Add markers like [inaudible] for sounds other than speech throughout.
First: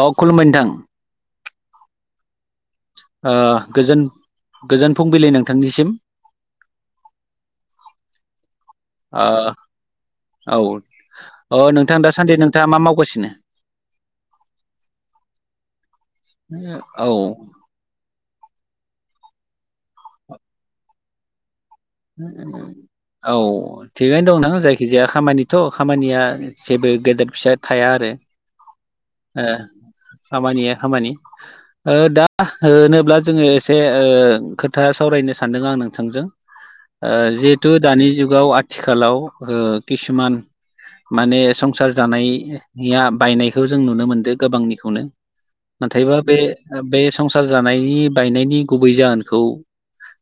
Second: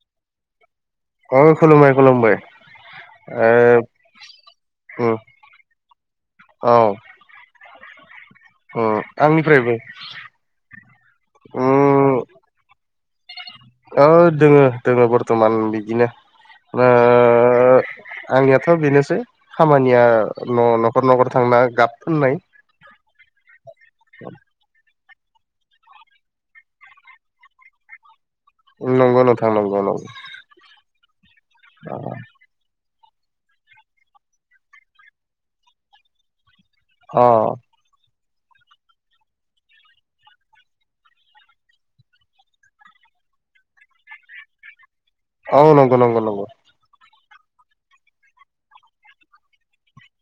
औ खुलुमबाय नोंथां। औ खुलुमबाय खुलुमबाय। गोजोन गोजोन ओ फुंबिलि नोंथांनिसिम। औ आंनिफ्रायबो ओ औ नोंथां दा सान्दि नों दा मा मावगासिनो? औ दोङो दोङो बर्थमान बिदिनो। औ आंनियाथ' बेनोसै खामानिया न' न'खर न'खर थांना गाब फोननाय [unintelligible] औ थिगैनो दंना जायखिजाया खामानिथ' खामानिया जेबो गेदेर फिसा थाया आरो। नंगौ नोंथां नंगौ नंगौ खामानिया खामानि ओ दा होनोब्ला जोङो एसे खोथा सावरायनो सानदों आं नोंथांजों अ जिहेथु दानि जुगाव आथिखालाव किसुमान माने संसार जानाय या बायनायखौ जों नुनो मोनदों गोबांनिखौनो। औ नंगौ नाथायबा नंगौ बे नंगौ बे संसार जानायनि बायनायनि गुबै जाहोनखौ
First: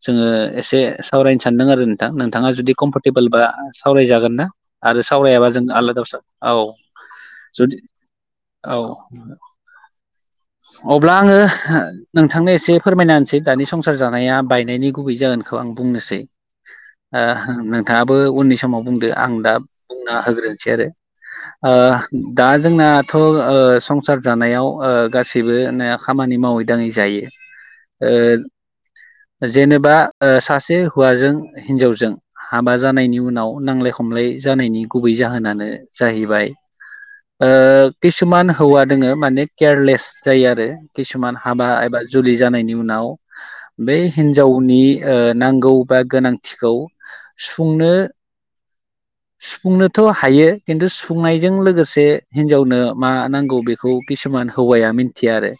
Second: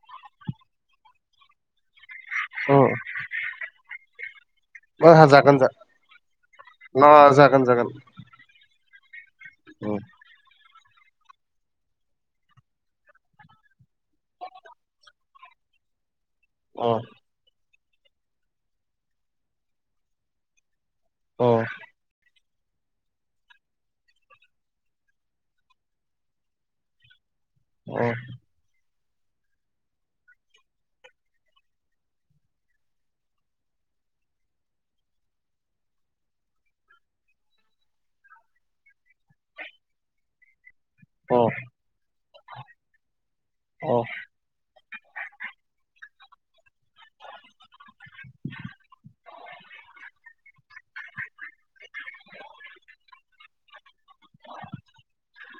जोङो एसे सावरायनो सानदों आरो नोंथां नोंथाङा जुदि कम्फरटेबोल बा सावरायजागोन ना? आरो सावरायाबा जागोन जों जा आलादा औ जागोन जुदि औ औ अब्ला आङो नोंथांनो एसे फोरमायना होनसै दानि संसार जानाया बायनायनि गुबै जागोनखौ आं बुंनोसै। अ नोंथाङाबो उननि समाव बुंदो आं दा बुंना होग्रोनोसै आरो। अ ओ दा जोंनाथ' संसार जानायाव गासैबो नाया खामानि मावै दाङै जायो। जेनेबा सासे हौवाजों हिनजावजों हाबा जानायनि उनाव नांलाय खमलाय जानायनि गुबै जाहोनानो जाहैबाय किसुमान हौवा दोङो माने केयारलेस जायो आरो अ किसुमान हाबा एबा जुलि जानायनि उनाव बे हिनजावनि नांगौ बा गोनांथिखौ सुफुंनो सुफुंनोथ' हायो खिन्थु सुफुंनायजों लोगोसे हिनजावनो मा नांगौ बेखौ बेखौ किसुमान हौवाया मिथिया आरो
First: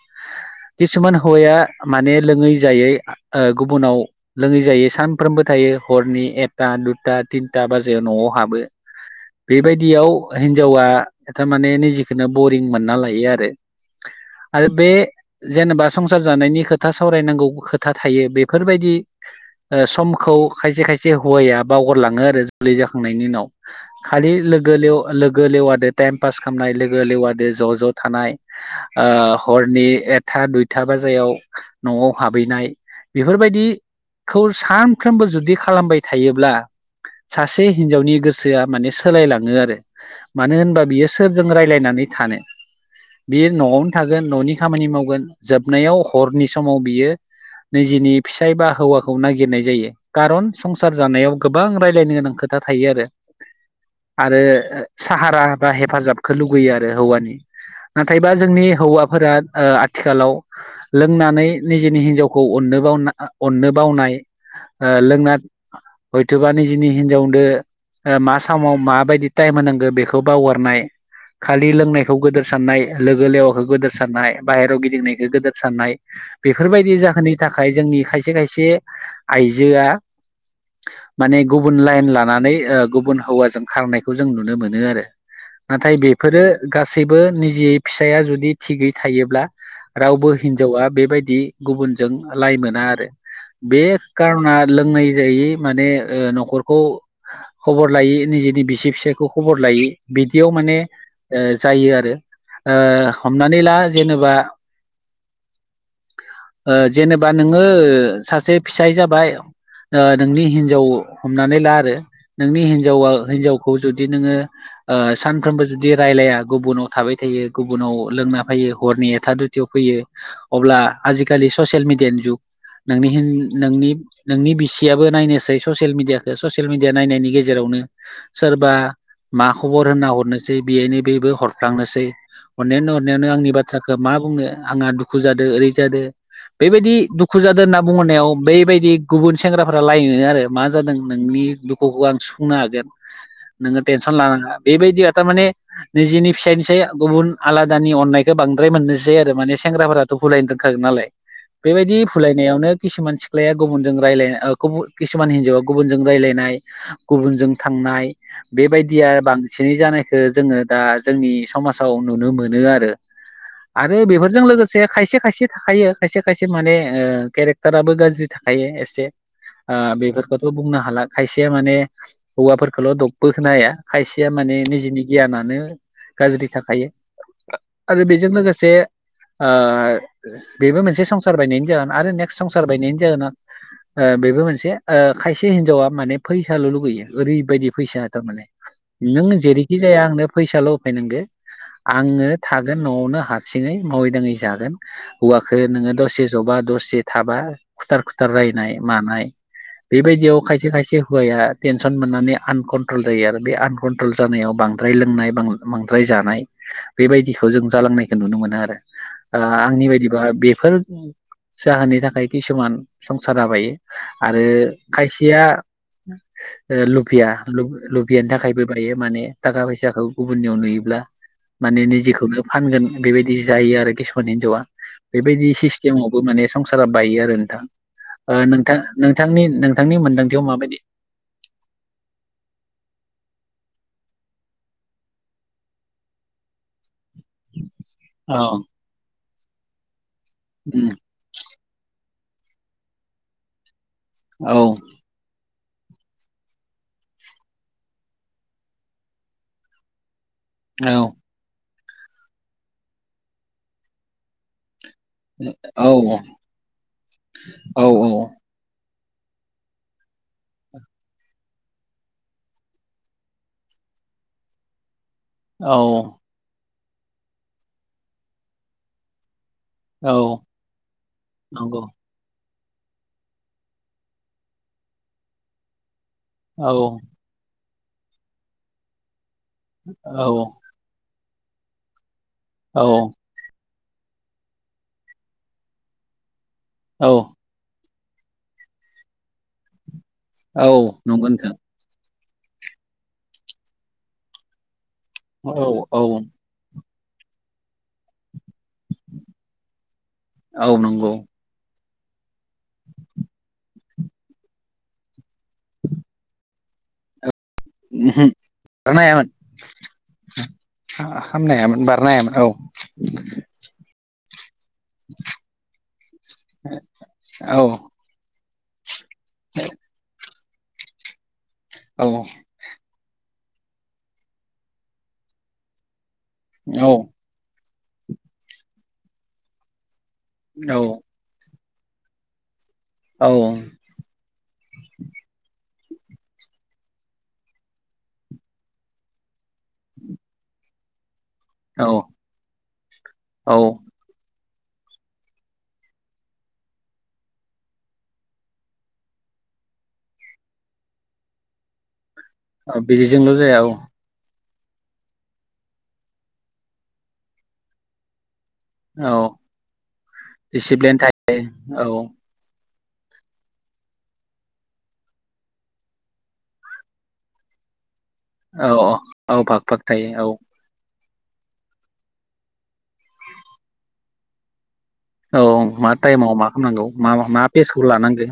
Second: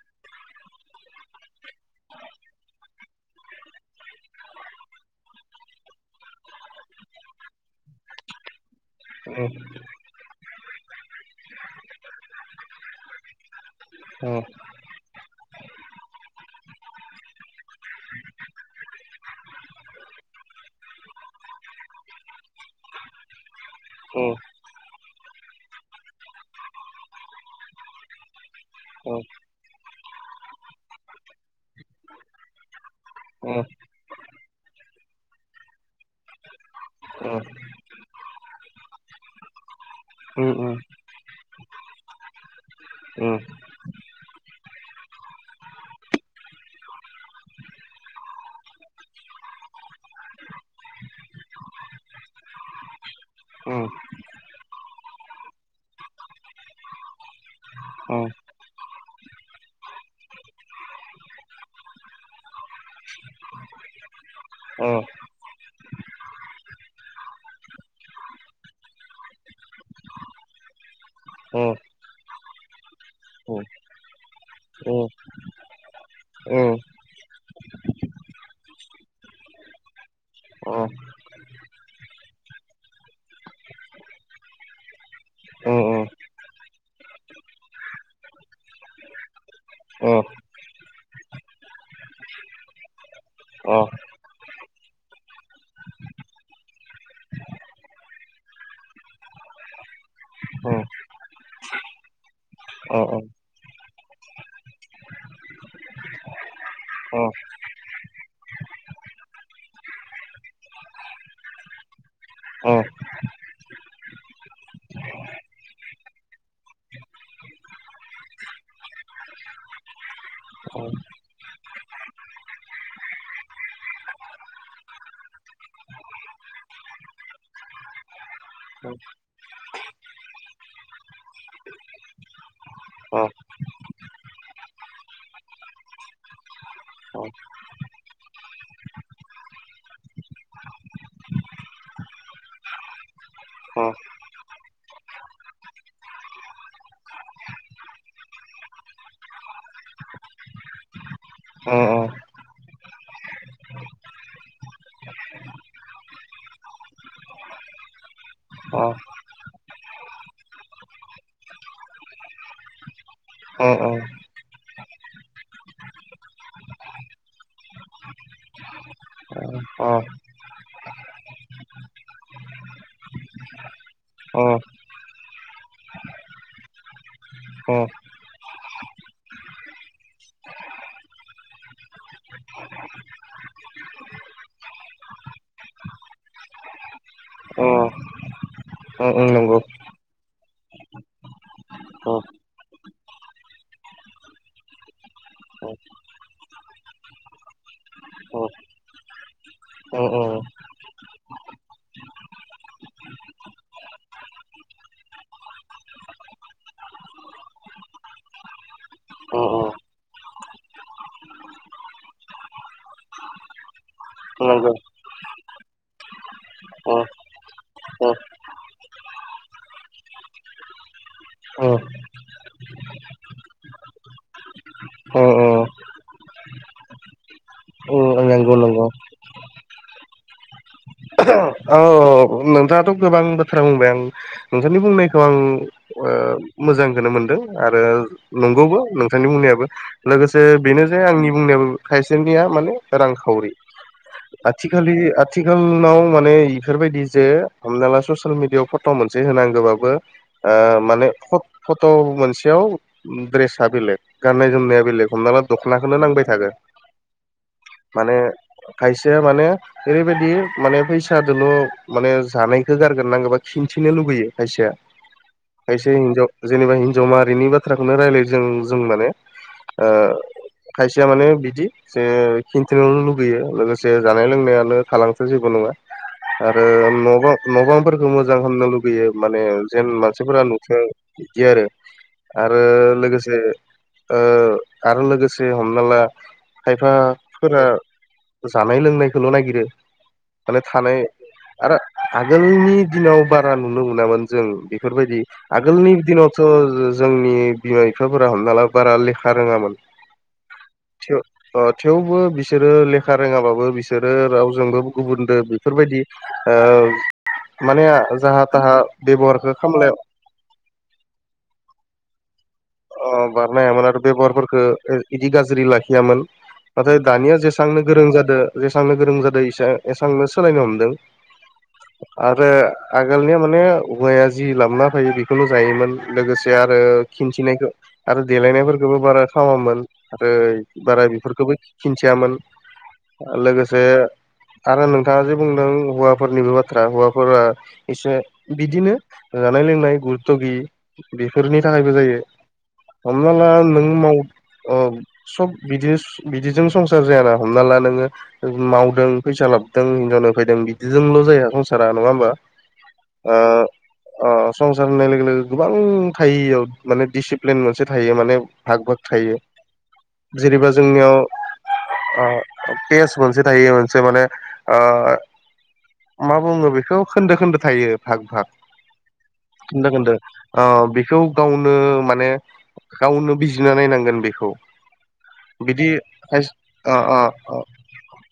किसुमान हौवाया माने लोङै जायै गुबुनाव लोङै जायै सान सामफ्रोमबो थायो हरनि एकथा दुथा थिनथा बाजियाव न'आव हाबो बेबायदियाव हिनजावा थारमाने निजेखौनो बरिं मोनना लायो आरो अ आरो बे जेनेबा संसार जानायनि खोथा सावरायनांगौ खोथा खोथा थायो बेफोरबायदि खौ खायसे खायसे हौवाया बावगारलाङो आरो जुलि जाखांनायनि उनाव खालि लोगो लेवा लोगो लेवादो टाइम पास खालामनाय लोगो लेवादो ज' ज' थानाय हरनि एथा दुइथा बाजायाव न'आव हाबहैनाय बेफोरबायदिखौ सान सानफ्रोमबो जुदि खालामबाय थायोब्ला सासे हिनजावनि गोसोआ माने सोलायलाङो आरो मानो होनबा बियो सोरजों रायज्लायनानै थानो बि न'आवनो थागोन न'नि खामानि मावगोन जोबनायाव हरनि समाव बियो निजिनि फिसाय बा हौवाखौ नागिरनाय जायो खारन संसार जानायाव गोबां राय्लायनो गोनां खोथा थायो आरो औ आरो साहारा बा हेफाजाबखौ लुगैयो आरो हौवानि नाथायबा जोंनि हौवाफोरा आथिखालाव लोंनानै निजेनि हिनजावखौ अननो बावनाय अ लोंना हयथ'बा निजिनि हिनजावदो मा समाव माबायदि टाइम होनांगौ बेखौ बावगारनाय खालि लोंनायखौ गोदोर साननाय लोगो अ लेवाखौ गोदोर साननाय बाहेरायाव गिदिंनायखौ गोदोर साननाय बेफोरबायदि जाहोननि थाखाय जोंनि खायसे खायसे आइजोआ माने गुबुन लाइन लानानै गुबुन हौवाजों खारनायखौ जों नुनो मोनो आरो नाथाय बेफोरो गासैबो निजिय फिसाया जुदि थिगै थायोब्ला रावबो हिनजावा बेबायदि गुबुनजों लाइ मोना आरो बे खार'ना लोंनाय जायै माने न'खरखौ खबर लायो निजेनि बिसि फिसायखौ खबर लायो बिदियाव माने जायो आरो हमनानै ला जेनेबा [inaudible] ओ जेनेबा नोङो सासे फिसाय जाबाय ओ नोंनि हिनजाव हमनानै ला आरो नोंनि हिन्जावा हिनजावखौ जुदि नोङो ओ सानफ्रोमबो जुदि रायलाया गुबुनाव थाबाय थायो गुबुनाव लोंना फैयो हरनि एथा दुथा फैयो अब्ला आजिखालि ससियेल मिडियानि जुग नोंनि हिन नोंनि नोंनि बिसियाबो नायनोसै ससियेल मिडियाखौ ससियेल मिडिया नायनायनि गेजेरावनो सोरबा मा खबर होनना हरनोसै बेयनो बेबो हरफ्लांनोसै हरनायानो हरनायावनो आंनि बाथ्राखौ मा बुंनो आंहा दुखु जादों ओरै जादो बेबायदि दुखु जादों होनना बुंहरनायाव बैबायदि गुबुन सेंग्राफोरा लामोनो आरो मा जादों नोंनि दुखुखौ आं सुफुंनो हागोन नोङो टेनसन लानाङा बेबायदियाथ' माने निजेनि फिसायनिसाय गुबुन आलादानि अननायखौ बांद्राय मोननोसै आरो माने सेंग्राफोरा फुलायनो दोनखागोन नालाय बेबायदि फुलायनायावनो किसुमान सिख्लाया गुबुनजों राय्लायनाय गुबु किसुमान हिन्जावा गुबुनजों रायज्लायनाय गुबुनजों थांनाय बेबायदिया बांसिनै जानायखौ जोङो दा जोंनि समाजाव नुनो मोनो आरो। आरो नंगौ बेफोरजों लोगोसे खायसे खायसे थाखायो खायसे खायसे माने ओ केरेक्टाराबो गाज्रि थाखायो एसे ओ बेफोरखौथ' बुंनो हाला खायसेया माने हौवाफोरखौल' दखबो होनो हाया खायसेया माने निजिनि गियानानो गाज्रि थाखायो आरो बेजों लोगोसे ओ बेबो मोनसे संसार बायनायनि जाहोन आरो नेकस्ट संसार बायनायनि जाहोना ओ बेबो मोनसे ओ खायसे हिनजावा माने फैसाल' लुगैयो ओरैबायदि फैसा थारमाने नों जेरैखि जाया आंनो फैसाल' होफैनांगो। आंङो थागोन न'आवनो हारसिङै मावै दाङै जागोन। हौवाखौ नोङो दसे जबा दसे थाबा खुथार खुथार रायनाय मानाय बेबायदियाव खायसे खायसे हौवाया टेनसन मोननानै आनकन्ट्रल जायो आरो बे आन कन्ट्रल जानायाव बांद्राय लोंनाय बांद्राय जानाय बेबायदिखौ जों जालांनायखौ नुनो मोनो आरो ओ आंनि बायदिबा बेफोर जाहोननि थाखाय किसुमान संसार बायो आरो खायसेया [inaudible] ओ लुफिया लुब लुफियानि थाखायबो बायो माने थाखा फैसाखौ गुबुननियाव नुयोब्ला माने निजिखौनो फानगोन बेबायदि जायो आरो किसुमाननि हिनजावा। बेबायदि सिस्टेमावबो माने संसारा बायो आरो नोंथां ओ नोंथां नंगौ नोंथांनि नोंथांनि मोनदांथियाव माबायदि [unintelligible] औ औ औ। नोंथाङाथ' गोबां बोथ्रा बुंबाय आं नोंथांनि बुंनायखौ आं ओ मोजांखौनो मोन आरो औ नंगौबो नोंथांनि बुंनायाबो लोगोसे बेनो उम जे आंनि बुंनायाबो खायसेनिया माने रांखावरि औ आथिखालि आ [unintelligible] उनाव माने इफोरबायदि जे हमना ला ससेयेल मिडियाव फट' मोनसे होनांगौबाबो ओ औ माने फट' मोनसेयाव ड्रेसा बेलेग गाननाय जोमनाया बेलेग हमना औ दख'नाखोनो नांबाय थागोन औ माने खायसेया माने ओरैबायदि माने फैसा दोल' माने जानायखौ गारगोन नांगौबा खिन्थिनो लुबैयो खायसेया औ खायसे हिनजाव जेनेबा हिनजाव माहारिनि बाथ्राखौनो रायलाय जों जों माने ओ औ खायसेया माने बिदि नंगौ जे खिन्थिनो लुुबैयो लोगोसे जानाय लोंनायानो थालांथो जेबो नङा। ओ औ न'बा न'बांफोरखौ मोजां खालामनो लुगैयो माने जेन औ मानसिफोरा नुथों। बिदि आरो आरो औ लोगोसे ओ आरो लोगोसे हमना ला खायफा औ फोरा जानाय लोंनायखौल नागिरो माने औ थानाय नंगौ नोंथां आरो आगोलनि दिनाव बारा नुनो मोनामोन जों बेफोरबायदि औ आगोलनि औ दिनाव थ जोंनि बिमा बिफाफोरा हमना ला बारा लेखा रोङामोन औ नंगौ थेव अ थेवबो बिसोरो लेखा रोङाबाबो बिसोरो रावजोंबो गुबुनदो बेफोरबायदि ओ माने उमहो जाहा थाहा बेबहारखौ खामलाया खा-खामनो हायामोन बारनो हाया मोन औ। औ बारनो हायामोन आरो बेबहारफोरखो इदि गाज्रि लाखियामोन नाथाय दानिया औ जेसांनो गोरों जादो जेसेबांनो गोरों जादों इसा एसांनो सोलायनो हमदों। औ आरो आगोलनिया माने हौवाया जि लामा फैयो बेखौनो जायोमोन लोगोसे से आरो खिन्थिनायखौ आरो देलायनायफोरखौबो बारा खालामामोन। आरो औ बारा बेफोरखौबो खिन्थियामोन लोगोसे आरो नोंथाङा जे बुंदों हौवाफोरनिबो बाथ्रा हौवाफोरा एसे बिदिनो जानाय लोंनाय गुरुत' गि बेफोरनि औ थाखायबो जायो हमना ला नों माव सब बिदि बिदिजों संसार जायाना हमना ला नोङो मावदों फैसा लाबोदों हिनजावनो फैदों बिदिजोंल' जाया संसारा नङा होमबा औ बिदिजोंल जाया औ अ संसार होननाय लोगो लोगो गोबां थाइयाव माने डिसिप्लिन मोनसे थायो माने भाग भत औ थायो जेनैबा दिसिप्लिन थायो जोंनियाव औ पेस मोनसे थायो मोनसे माने मा बुङो बेखौ खोन्दो खोन्दो थायो भाग भाग औ औ फाग फाग खोन्दो खोन्दो थायो औ अ बेखौ गावनो माने गावनो बिजिनो नायनांगोन बेखौ औ बिदि मा टाइमाव मा खालामनांगौ मा मा पेसखौ लानांगो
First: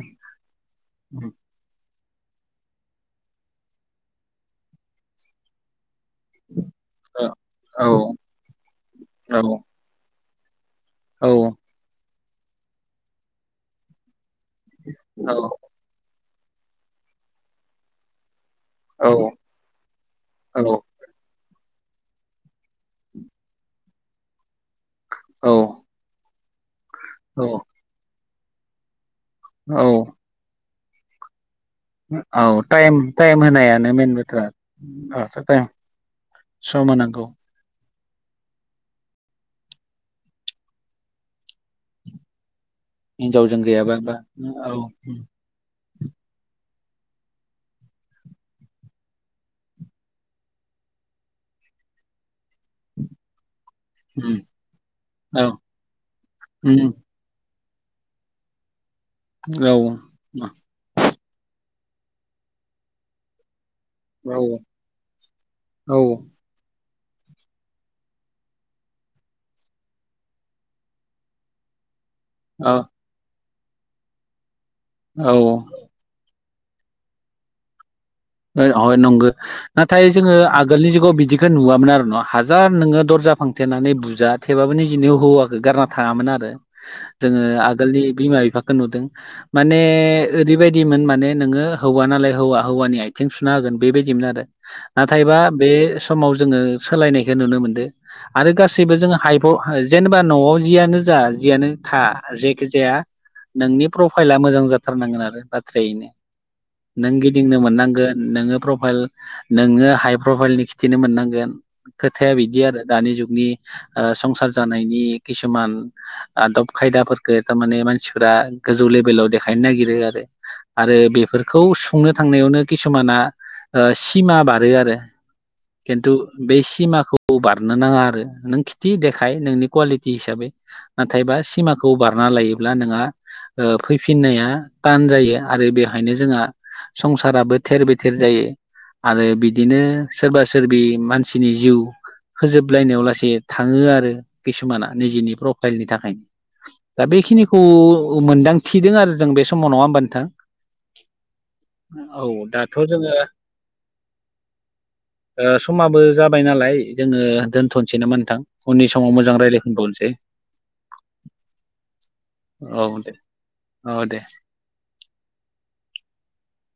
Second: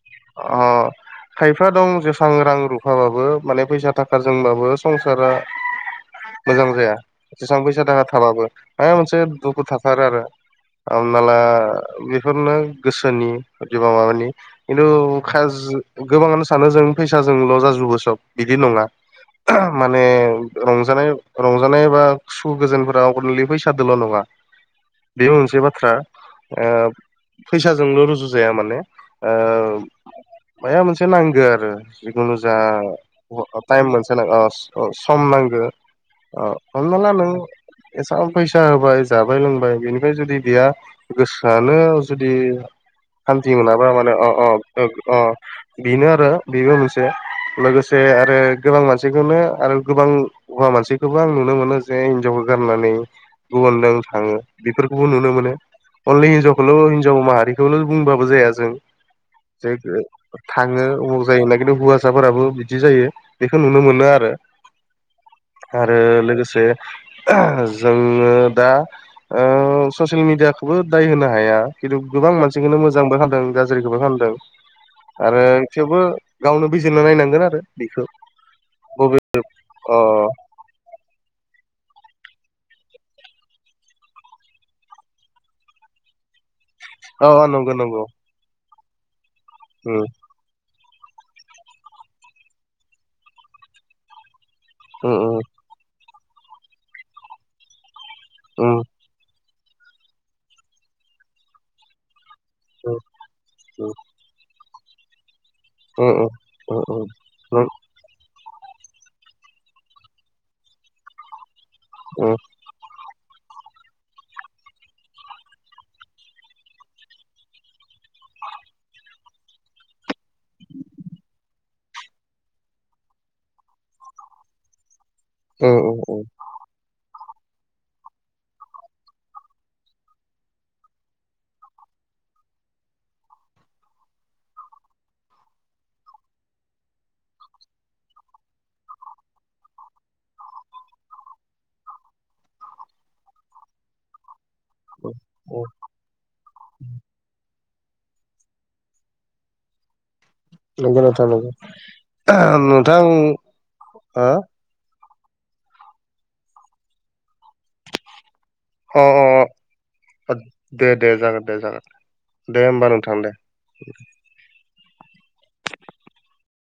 दं सांग्रां रुफाबाबो माने फैसा थाखाजोंबाबो संसारा मोजां जाया औ बेसेबां फैसा औ थाखा थाबाबो ह मोनसे औ दुखु थाथारो आरो हमना औ ला बेफोरनो गोसोनि जबा माबानि खिन्थु औ ख गोबाङानो सानो जों फैसाजोंल' जाजोबो सब बिदि नङा औ माने रंजानाय रंजानाय बा गुसु गोजोनफोरााव गरलि फैसाादोल' नङा बे मोनसे बाथ्रा औ फैसाजोंल' रुजु जाया माने औ मा मोनसे नांगौ आरो जिखुनु औ जा टाइम टाइम होनायानो मोनसे मेन बाथ्रा ओ सम नांगौ टाइम ओ सम हमना ला होनांगौ नों एसेबां फैसा होबाय जाबाय लोंबाय बेनिफ्राय जुदि गैया गोसोआनो जुदि हान्थि हिनजावजों मोनाबा गैयाबा माने बा अ अ औ अ बेनो आरो बेबो मोनसे लोगोसे आरो गोबां मानसिखौनो आरो गोबां हौवा मानसिखौबो आं नुनो मोनो जे हिनजाव गारनानै गुबुनजों थाङो बेफोरखौबो नुनो औ मोनो अललि हिनजखौल हिनजाव माहारि बेखौल बुंबाबो जाया जों औ जे थाङो अबाव जायो न खिन् हौवासाफोराबो बिदि जायो बेखौ नुनो मोनो आरो औ आरो लोगोसे जोङो दा ससियेल मिेडियाखौबो दाय होनो हाया खिन्थु गोबां मानसिखौनो मोजांबो खालामदों गाज्रिखौबो खालामदों औ आरो औ थेवबो गावनो बिजिरनो नायनांगोन आरो बेखौ बबे नंगौ अ नाथाय जोङो आगोलनि जुगाव बिदि बेखौ नुवामोन आर न' हाजार नोङो दरजा फांथेनानै बुजा थेबाबो नि जननि हौवाखौ गारना थाङामोन आरो अ जोङो अ नंगौ नंगौ आगोलनि बिमा बिफाखौ नुदों माने उम ओरैबायदिमोन माने नोङो हौवा नालाय हौवा हौवानि आथिं सुना होगोन बेबायदिमोन आरो उम नाथायबा बे समाव जोङो सोलायनायखौ नुनो मोनदों आरो उम गासैबो जोङो हाइ जेनेबा न'आव जियानो जा जियानो था जेखि जाया उम नोंनि प्र उफायला मोजां जाथारनांगोन आरो उम बाथ्रायैनो उम उम नों गिदिंनो मोननांगोन नोङो प्रफाइल नोङो हाइ प्रफाइलनि खिथिनो मोननांगोन खोथाया बिदि आरो दानि जुगनि संसार जानायनि किसुमान आदब खायदाफोरखौ थारमाने मानसिफ्रा गोजौ लेभेलाव देखायनो नागिरो आरो आरो बेफोरखौ सुंनो थांनायावनो किसुमाना सिमा बारो आरो उम खिन्थु उम बे सिमाखौ बारनो नाङा आरो नों खिथि देखाय नोंनि कुवालिटि हिसाबै नाथायबा सिमाखौ बारना लायोब्ला नोंहा फैफिननाया ान जायो आरो बेहायनो जोंहा संसाराबो थेर बेथेर जायो आरो बिदिनो सोरबा सोरबि मानसिनि जिउ फोजोबलायनायाव लासै थाङो आरो किसुमाना उम निजेनि उम प्रफाइलनि थाखायनो दा बेखिनिखौ मोनदांथिदों आरो जों बे समाव नङा होमबा नोंथां नंगौ नोंथां नंगौ औ आ दाथ' जोङो ओ समाबो जाबाय नालाय जोङो दोनथ'नोसै नामा नों उननि हो समाव मोजां अ रायलाय फिबावनोसै अ दे दे जागोन दे जागोन औ दे ओ दे